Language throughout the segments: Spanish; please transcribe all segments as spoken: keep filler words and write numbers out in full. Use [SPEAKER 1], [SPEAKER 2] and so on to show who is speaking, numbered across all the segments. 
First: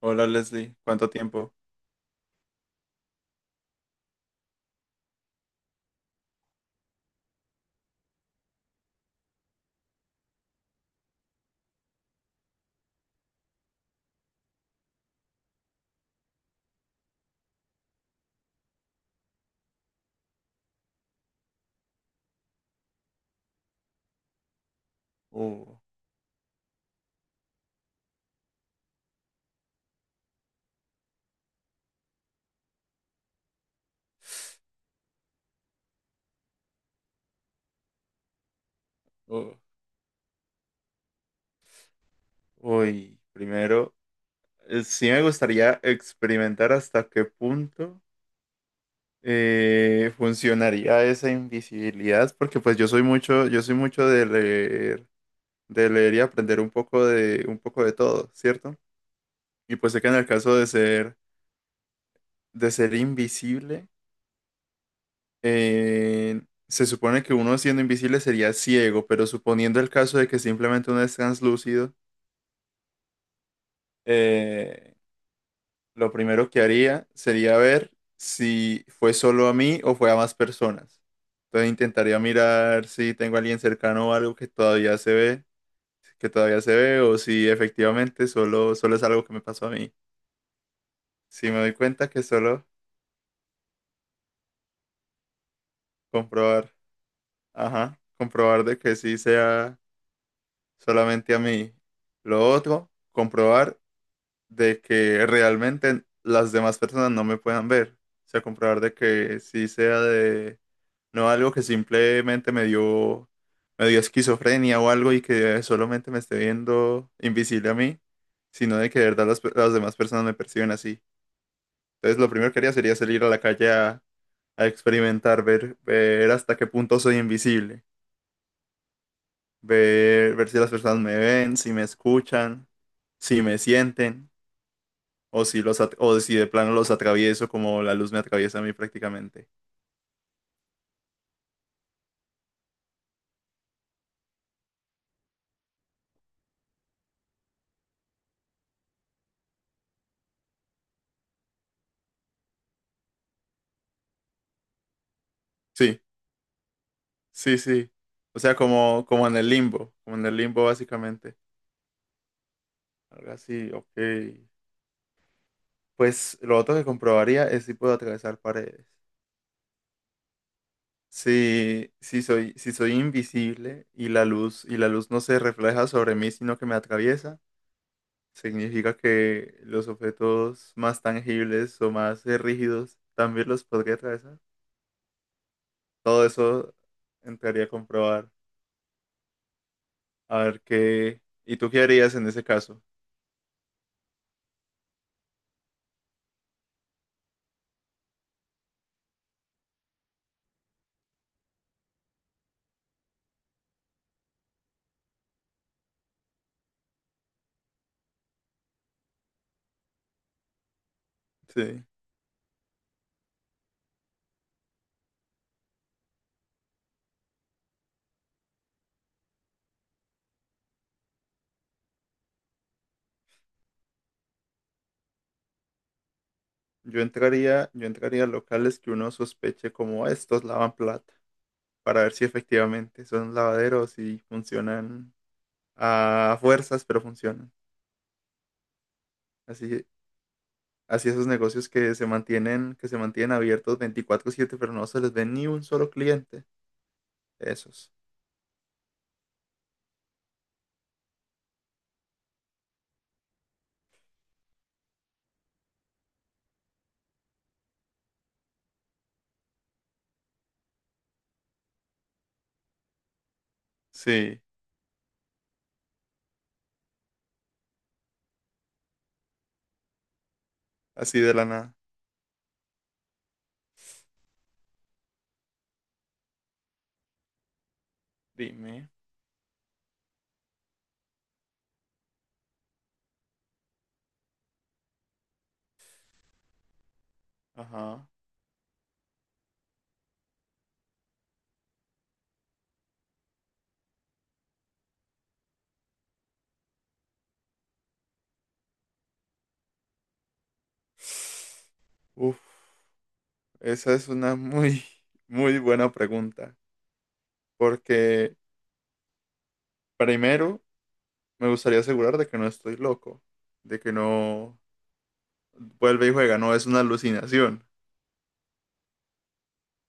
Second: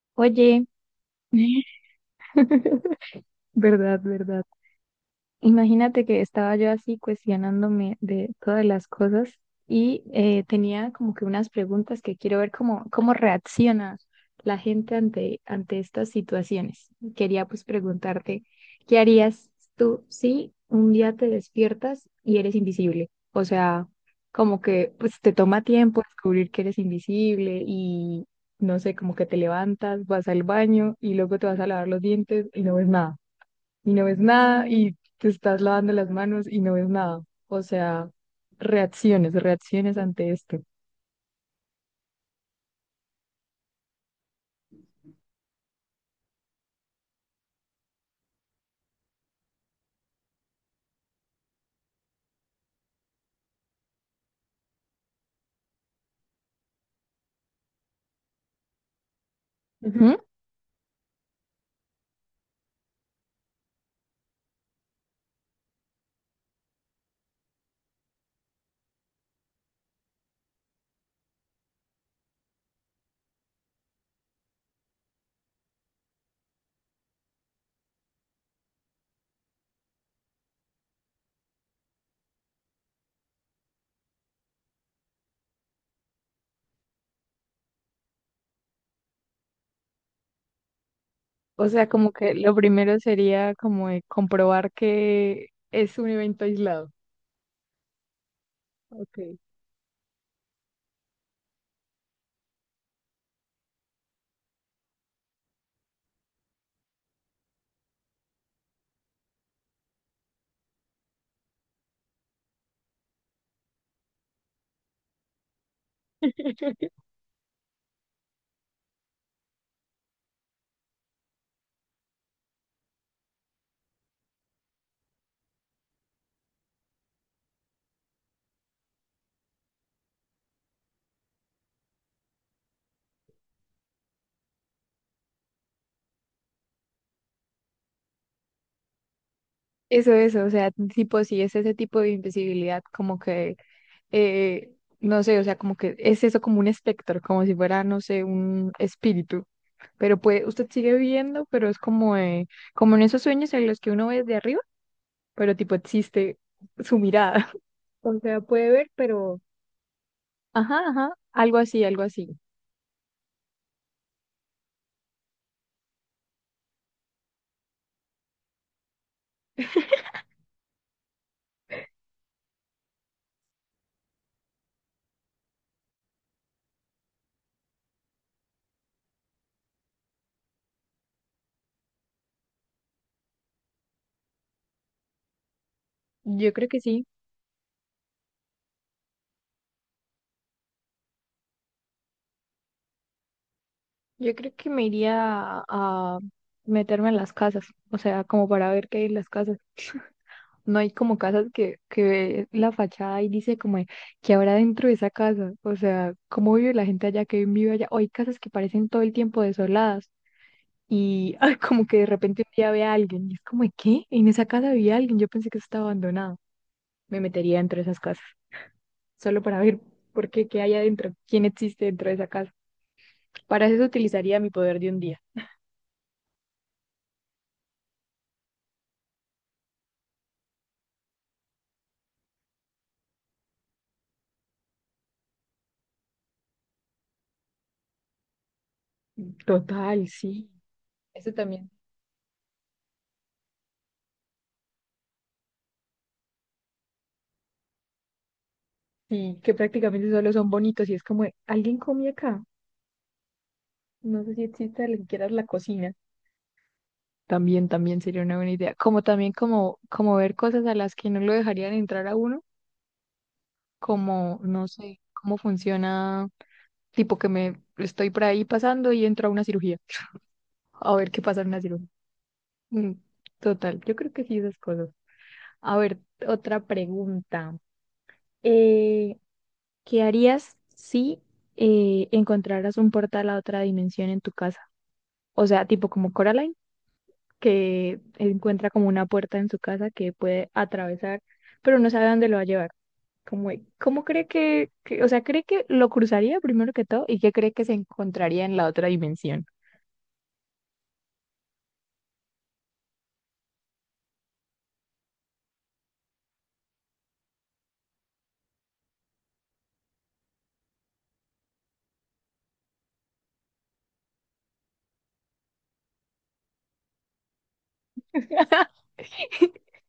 [SPEAKER 1] Hola
[SPEAKER 2] Oye,
[SPEAKER 1] Leslie, ¿cuánto tiempo?
[SPEAKER 2] ¿verdad, verdad? Imagínate que estaba yo así cuestionándome de todas las cosas y eh, tenía como que unas preguntas que quiero ver cómo, cómo reacciona la gente ante, ante estas situaciones. Quería pues preguntarte, ¿qué harías tú si un día te despiertas y eres invisible? O sea, como que pues te toma
[SPEAKER 1] Uh,
[SPEAKER 2] tiempo descubrir que eres invisible y no sé, como que te levantas, vas al baño y luego te vas a lavar los dientes y no ves nada y no ves nada y te estás lavando las manos y no ves nada. O sea, reacciones,
[SPEAKER 1] uh,
[SPEAKER 2] reacciones ante esto.
[SPEAKER 1] uy, primero, eh, sí me gustaría experimentar hasta qué punto eh, funcionaría esa invisibilidad, porque pues yo soy mucho, yo soy mucho de leer, de leer y aprender un poco de, un poco de todo, ¿cierto? Y pues sé que en
[SPEAKER 2] Ujú.
[SPEAKER 1] el caso de ser, de ser invisible, eh, se supone que uno siendo invisible sería ciego, pero suponiendo el caso de que simplemente uno es translúcido, eh, lo primero que haría sería ver si fue solo a mí o fue a más personas. Entonces intentaría mirar si tengo a alguien cercano o algo que todavía se ve, que todavía se ve, o si efectivamente solo, solo es algo que me pasó a mí. Si me
[SPEAKER 2] O
[SPEAKER 1] doy
[SPEAKER 2] sea,
[SPEAKER 1] cuenta
[SPEAKER 2] como
[SPEAKER 1] que
[SPEAKER 2] que lo
[SPEAKER 1] solo
[SPEAKER 2] primero sería como de comprobar que es un evento
[SPEAKER 1] comprobar,
[SPEAKER 2] aislado.
[SPEAKER 1] ajá, comprobar de que sí
[SPEAKER 2] Ok.
[SPEAKER 1] sea solamente a mí. Lo otro, comprobar de que realmente las demás personas no me puedan ver. O sea, comprobar de que sí sea de, no algo que simplemente me dio, me dio esquizofrenia o algo y que solamente me esté viendo invisible a mí, sino de que de verdad las, pe- las demás personas me perciben así. Entonces, lo primero que haría sería salir a la calle a, a experimentar, ver, ver hasta qué punto soy invisible, ver, ver si las personas me ven, si me escuchan, si me sienten. O si los at- o si de plano los atravieso como la luz me atraviesa a mí prácticamente.
[SPEAKER 2] Eso, eso, o sea, tipo, si es ese tipo de invisibilidad, como que, eh, no sé, o sea, como que es eso como un espectro, como si fuera, no sé, un espíritu. Pero puede, usted sigue viendo, pero es como, eh, como en esos sueños en los que uno ve desde arriba, pero tipo
[SPEAKER 1] Sí,
[SPEAKER 2] existe su mirada.
[SPEAKER 1] sí, sí.
[SPEAKER 2] O
[SPEAKER 1] O
[SPEAKER 2] sea,
[SPEAKER 1] sea,
[SPEAKER 2] puede ver,
[SPEAKER 1] como, como en
[SPEAKER 2] pero...
[SPEAKER 1] el limbo, como en el limbo
[SPEAKER 2] Ajá, ajá,
[SPEAKER 1] básicamente.
[SPEAKER 2] algo así, algo así.
[SPEAKER 1] Algo así, ok. Pues lo otro que comprobaría es si puedo atravesar paredes. Si, si soy, si soy invisible y la luz, y la luz no se refleja sobre mí, sino que me atraviesa, significa que los objetos más tangibles o más eh, rígidos también los podría atravesar. Todo
[SPEAKER 2] Yo creo
[SPEAKER 1] eso
[SPEAKER 2] que sí.
[SPEAKER 1] entraría a comprobar. A ver qué. ¿Y tú qué harías en ese caso?
[SPEAKER 2] Yo creo que me iría a meterme en las casas, o sea, como para ver qué hay en las casas. No hay como casas que, que ve la fachada y dice como que habrá dentro de esa casa, o sea, cómo vive la gente allá, que vive allá. O hay casas que parecen todo el tiempo desoladas y ah,
[SPEAKER 1] Sí.
[SPEAKER 2] como que de repente un día ve a alguien y es como, ¿qué? En esa casa había alguien, yo pensé que eso estaba abandonado. Me metería dentro de esas casas, solo para ver por qué, qué hay adentro, quién existe dentro de esa casa. Para eso utilizaría mi poder de un día.
[SPEAKER 1] Yo entraría, yo entraría a locales que uno sospeche como "Ah, estos lavan plata para ver si efectivamente son lavaderos y funcionan a fuerzas, pero funcionan. Así,
[SPEAKER 2] Total, sí.
[SPEAKER 1] así esos
[SPEAKER 2] Eso
[SPEAKER 1] negocios
[SPEAKER 2] también.
[SPEAKER 1] que se mantienen, que se mantienen abiertos veinticuatro siete pero no se les ve ni un solo cliente. Esos.
[SPEAKER 2] Sí, que prácticamente solo son bonitos y es como, ¿alguien come acá? No sé si existe ni siquiera la cocina. También, también sería una buena idea. Como también como, como ver cosas a las que no lo dejarían entrar a uno, como,
[SPEAKER 1] Sí,
[SPEAKER 2] no sé, cómo funciona, tipo que me estoy por ahí pasando y entro a una cirugía. A ver
[SPEAKER 1] así
[SPEAKER 2] qué
[SPEAKER 1] de
[SPEAKER 2] pasa
[SPEAKER 1] la
[SPEAKER 2] en una
[SPEAKER 1] nada.
[SPEAKER 2] cirugía. Mm, Total, yo creo que sí esas cosas. A ver, otra pregunta.
[SPEAKER 1] Dime.
[SPEAKER 2] Eh, ¿qué harías si eh, encontraras un portal a otra dimensión en tu casa? O sea, tipo como Coraline, que
[SPEAKER 1] Ajá.
[SPEAKER 2] encuentra como una puerta en su casa que puede atravesar, pero no sabe dónde lo va a llevar. ¿Cómo, cómo cree que, que- o sea, cree que lo cruzaría primero que todo y qué cree que se encontraría en la otra dimensión?
[SPEAKER 1] Uf, esa es una muy, muy buena pregunta, porque primero me gustaría asegurar de que no estoy loco, de que no vuelve y juega, no es una alucinación.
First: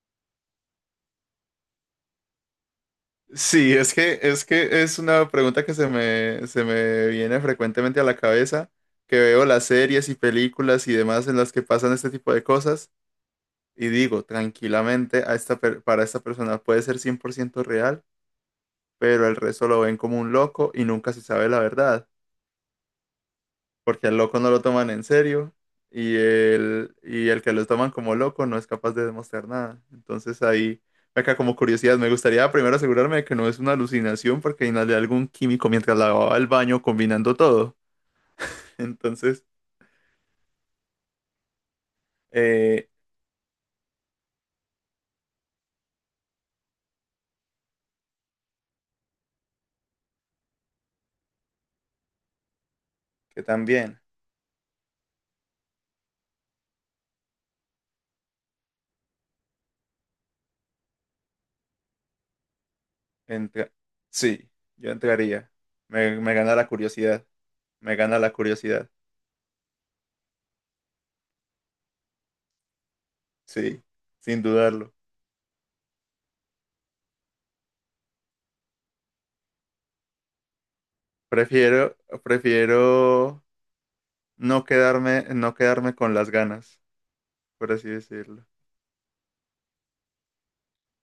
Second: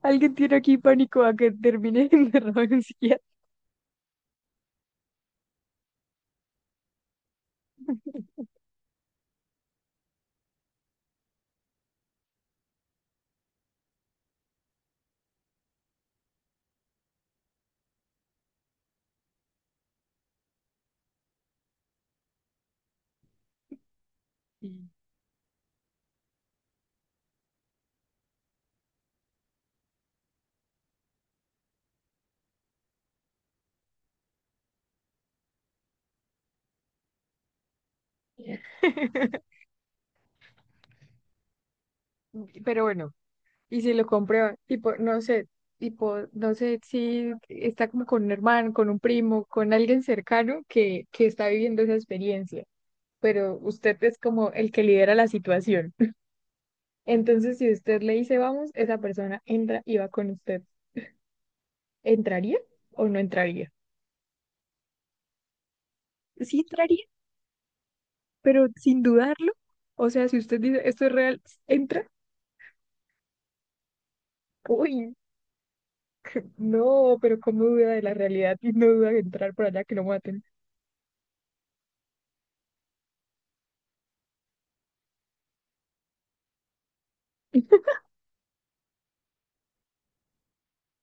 [SPEAKER 2] Alguien tiene aquí pánico a que termine en un psiquiatra.
[SPEAKER 1] Sí, es que es que es una pregunta que se me, se me viene frecuentemente a la cabeza, que veo las series y películas y demás en las que pasan este tipo de cosas y digo, tranquilamente, a esta per- para esta persona puede ser cien por ciento real, pero el resto lo ven como un loco y nunca se sabe la verdad, porque al loco no lo
[SPEAKER 2] Mm.
[SPEAKER 1] toman en serio y el, y el que lo toman como loco no es capaz de demostrar nada. Entonces ahí, acá como curiosidad, me gustaría primero asegurarme de que no es una alucinación porque inhalé algún químico mientras lavaba el baño combinando todo. Entonces,
[SPEAKER 2] Pero
[SPEAKER 1] eh,
[SPEAKER 2] bueno. Y si lo compré, tipo, no sé, tipo, no sé si está como con un hermano, con un primo, con alguien cercano que, que está viviendo esa experiencia,
[SPEAKER 1] que
[SPEAKER 2] pero usted
[SPEAKER 1] también,
[SPEAKER 2] es como el que lidera la situación. Entonces, si usted le dice vamos, esa persona entra y va con usted. ¿Entraría o no entraría?
[SPEAKER 1] entra- sí, yo entraría. Me, me gana
[SPEAKER 2] Sí
[SPEAKER 1] la
[SPEAKER 2] entraría,
[SPEAKER 1] curiosidad, me gana la
[SPEAKER 2] pero
[SPEAKER 1] curiosidad,
[SPEAKER 2] sin dudarlo. O sea, si usted dice esto es real, entra.
[SPEAKER 1] sí, sin dudarlo.
[SPEAKER 2] Uy, no, pero ¿cómo duda de la realidad y no duda de entrar por allá que lo maten?
[SPEAKER 1] Prefiero, prefiero no quedarme, no quedarme con las ganas, por así decirlo.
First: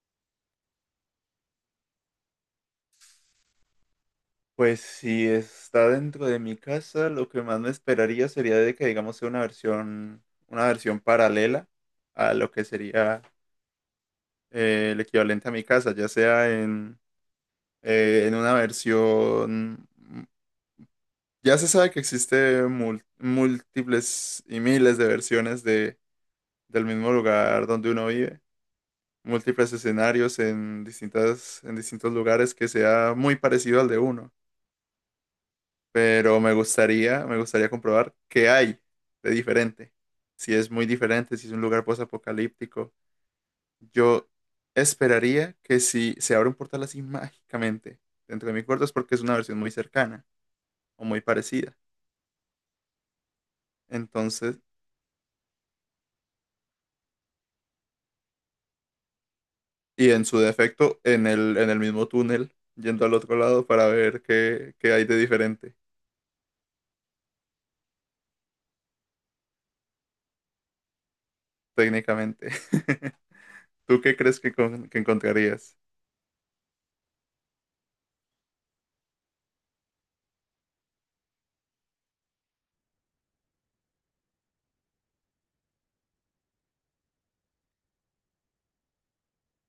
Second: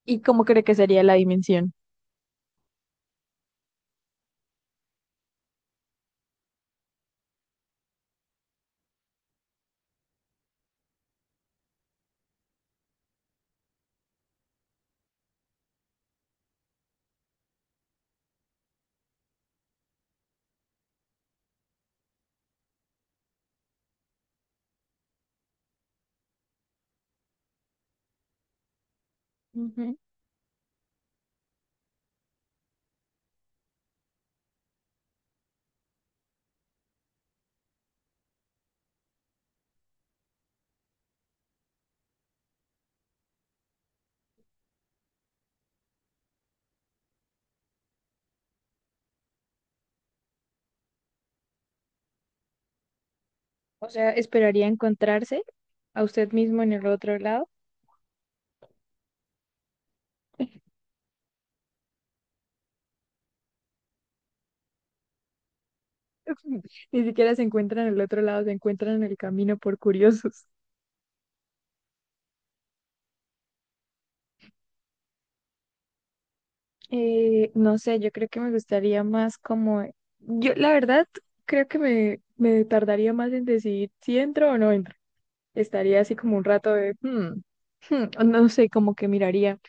[SPEAKER 2] ¿Y cómo cree que sería la dimensión?
[SPEAKER 1] Pues si está dentro de mi casa, lo que más me esperaría sería de que, digamos, sea una versión, una versión paralela a lo que sería eh, el equivalente a mi casa, ya sea en, eh, en una versión... Ya se sabe que existe mul- múltiples y miles de versiones de, del mismo lugar donde uno vive, múltiples
[SPEAKER 2] Ujú.
[SPEAKER 1] escenarios en distintas, en distintos lugares que sea muy parecido al de uno, pero me gustaría, me gustaría comprobar qué hay de diferente. Si es muy diferente, si es un lugar posapocalíptico. Yo esperaría que si se abre un portal así mágicamente dentro de mi cuarto es porque es una versión muy cercana o muy parecida.
[SPEAKER 2] O sea,
[SPEAKER 1] Entonces,
[SPEAKER 2] esperaría encontrarse a usted mismo en el otro lado.
[SPEAKER 1] y en su defecto, en el, en el mismo túnel, yendo al otro lado para ver qué, qué hay de diferente
[SPEAKER 2] Ni siquiera se encuentran en el otro lado, se encuentran en el camino por curiosos.
[SPEAKER 1] técnicamente. ¿Tú qué crees que, con- que encontrarías?
[SPEAKER 2] Eh, no sé, yo creo que me gustaría más como, yo la verdad creo que me, me tardaría más en decidir si entro o no entro. Estaría así como un rato de, hmm, hmm, o no sé, como que miraría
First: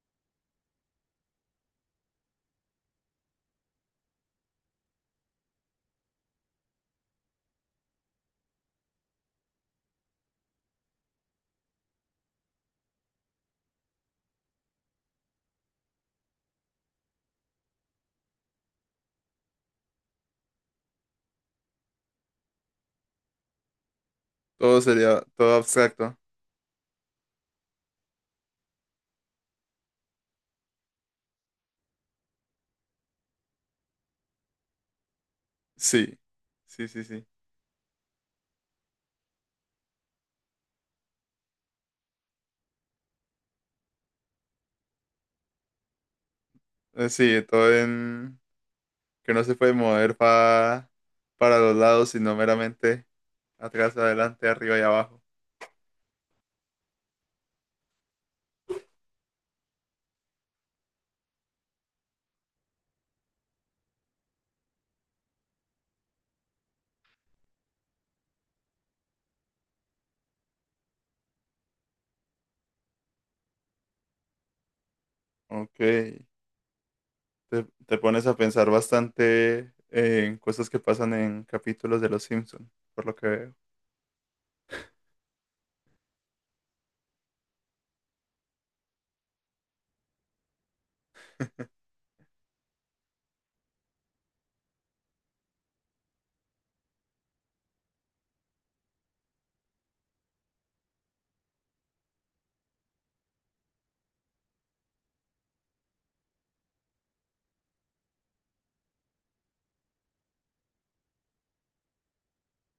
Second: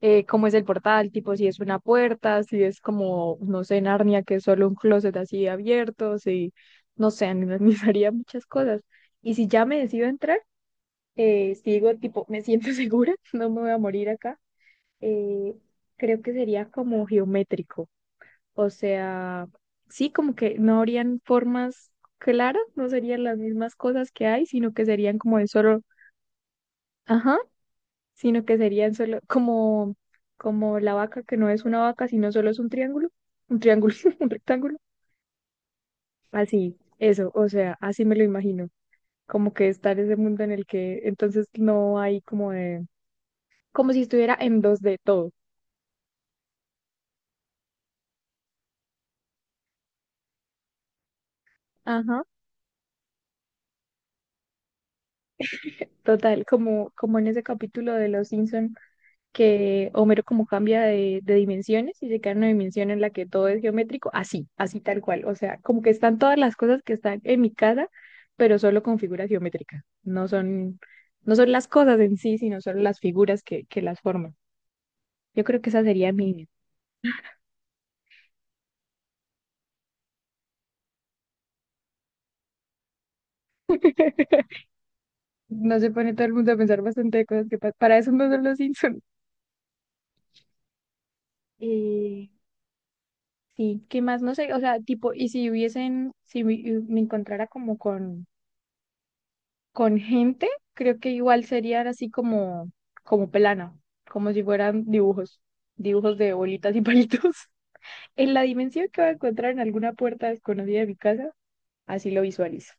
[SPEAKER 2] eh, cómo es el portal, tipo si es una puerta, si es como, no sé, Narnia, que es solo un closet así abierto, si, no sé, analizaría muchas cosas. Y si ya me decido entrar, eh, si digo, tipo, me siento segura, no me voy a morir acá, eh, creo que sería como geométrico, o sea, sí, como que no habrían formas claras, no serían las mismas cosas que hay, sino
[SPEAKER 1] Todo
[SPEAKER 2] que serían
[SPEAKER 1] sería,
[SPEAKER 2] como de
[SPEAKER 1] todo
[SPEAKER 2] solo...
[SPEAKER 1] abstracto.
[SPEAKER 2] Ajá, sino que serían solo como, como la vaca, que no es una vaca, sino solo es un triángulo, un triángulo, un rectángulo.
[SPEAKER 1] Sí,
[SPEAKER 2] Así,
[SPEAKER 1] sí, sí, sí.
[SPEAKER 2] eso, o sea, así me lo imagino, como que está en ese mundo en el que entonces no hay como de, como si estuviera en dos d todo.
[SPEAKER 1] Eh, Sí, todo en que no se puede mover pa- para los lados,
[SPEAKER 2] Ajá.
[SPEAKER 1] sino meramente atrás, adelante, arriba y abajo.
[SPEAKER 2] Total, como, como en ese capítulo de Los Simpson que Homero como cambia de, de dimensiones y se queda en una dimensión en la que todo es geométrico, así, así tal cual. O sea, como que están todas las cosas que están en mi casa, pero solo con figuras geométricas. No son, no son las cosas en sí, sino solo las figuras que, que las forman. Yo creo que
[SPEAKER 1] Ok,
[SPEAKER 2] esa sería
[SPEAKER 1] te,
[SPEAKER 2] mi...
[SPEAKER 1] te pones a pensar bastante en cosas que pasan en capítulos de Los Simpson, por lo que veo.
[SPEAKER 2] No se pone todo el mundo a pensar bastante de cosas que pa- Para eso no son los Simpsons. Eh, sí, ¿qué más? No sé, o sea, tipo, y si hubiesen, si me, me encontrara como con... con gente, creo que igual serían así como, como plana, como si fueran dibujos, dibujos de bolitas y palitos. En la dimensión que voy a encontrar en alguna puerta desconocida de mi casa, así lo visualizo.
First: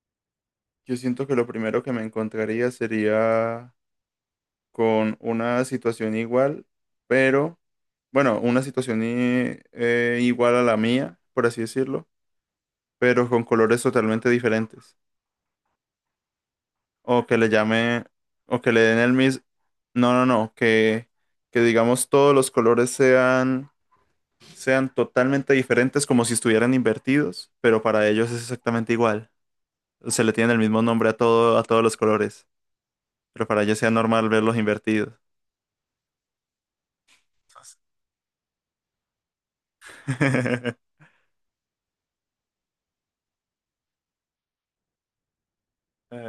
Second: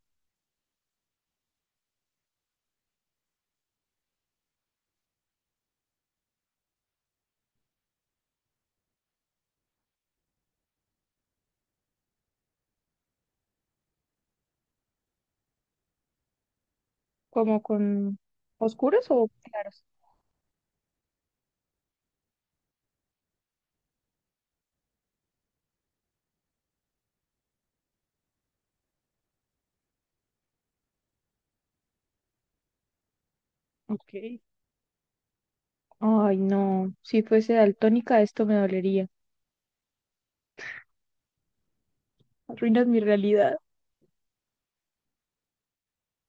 [SPEAKER 1] Yo siento que lo primero que me encontraría sería con una situación igual, pero, bueno, una situación i- eh, igual a la mía, por así decirlo, pero con colores totalmente diferentes. O que le
[SPEAKER 2] ¿Como
[SPEAKER 1] llame,
[SPEAKER 2] con
[SPEAKER 1] o que le den
[SPEAKER 2] oscuros
[SPEAKER 1] el
[SPEAKER 2] o
[SPEAKER 1] mismo.
[SPEAKER 2] claros?
[SPEAKER 1] No, no, no, que, que digamos todos los colores sean, sean totalmente diferentes, como si estuvieran invertidos, pero para ellos es exactamente igual. Se le tiene el mismo nombre a todo, a todos los colores, pero para ellos sea normal
[SPEAKER 2] Ok.
[SPEAKER 1] verlos invertidos.
[SPEAKER 2] Ay, no, si fuese daltónica esto me dolería. Arruinas mi realidad.
[SPEAKER 1] Eh,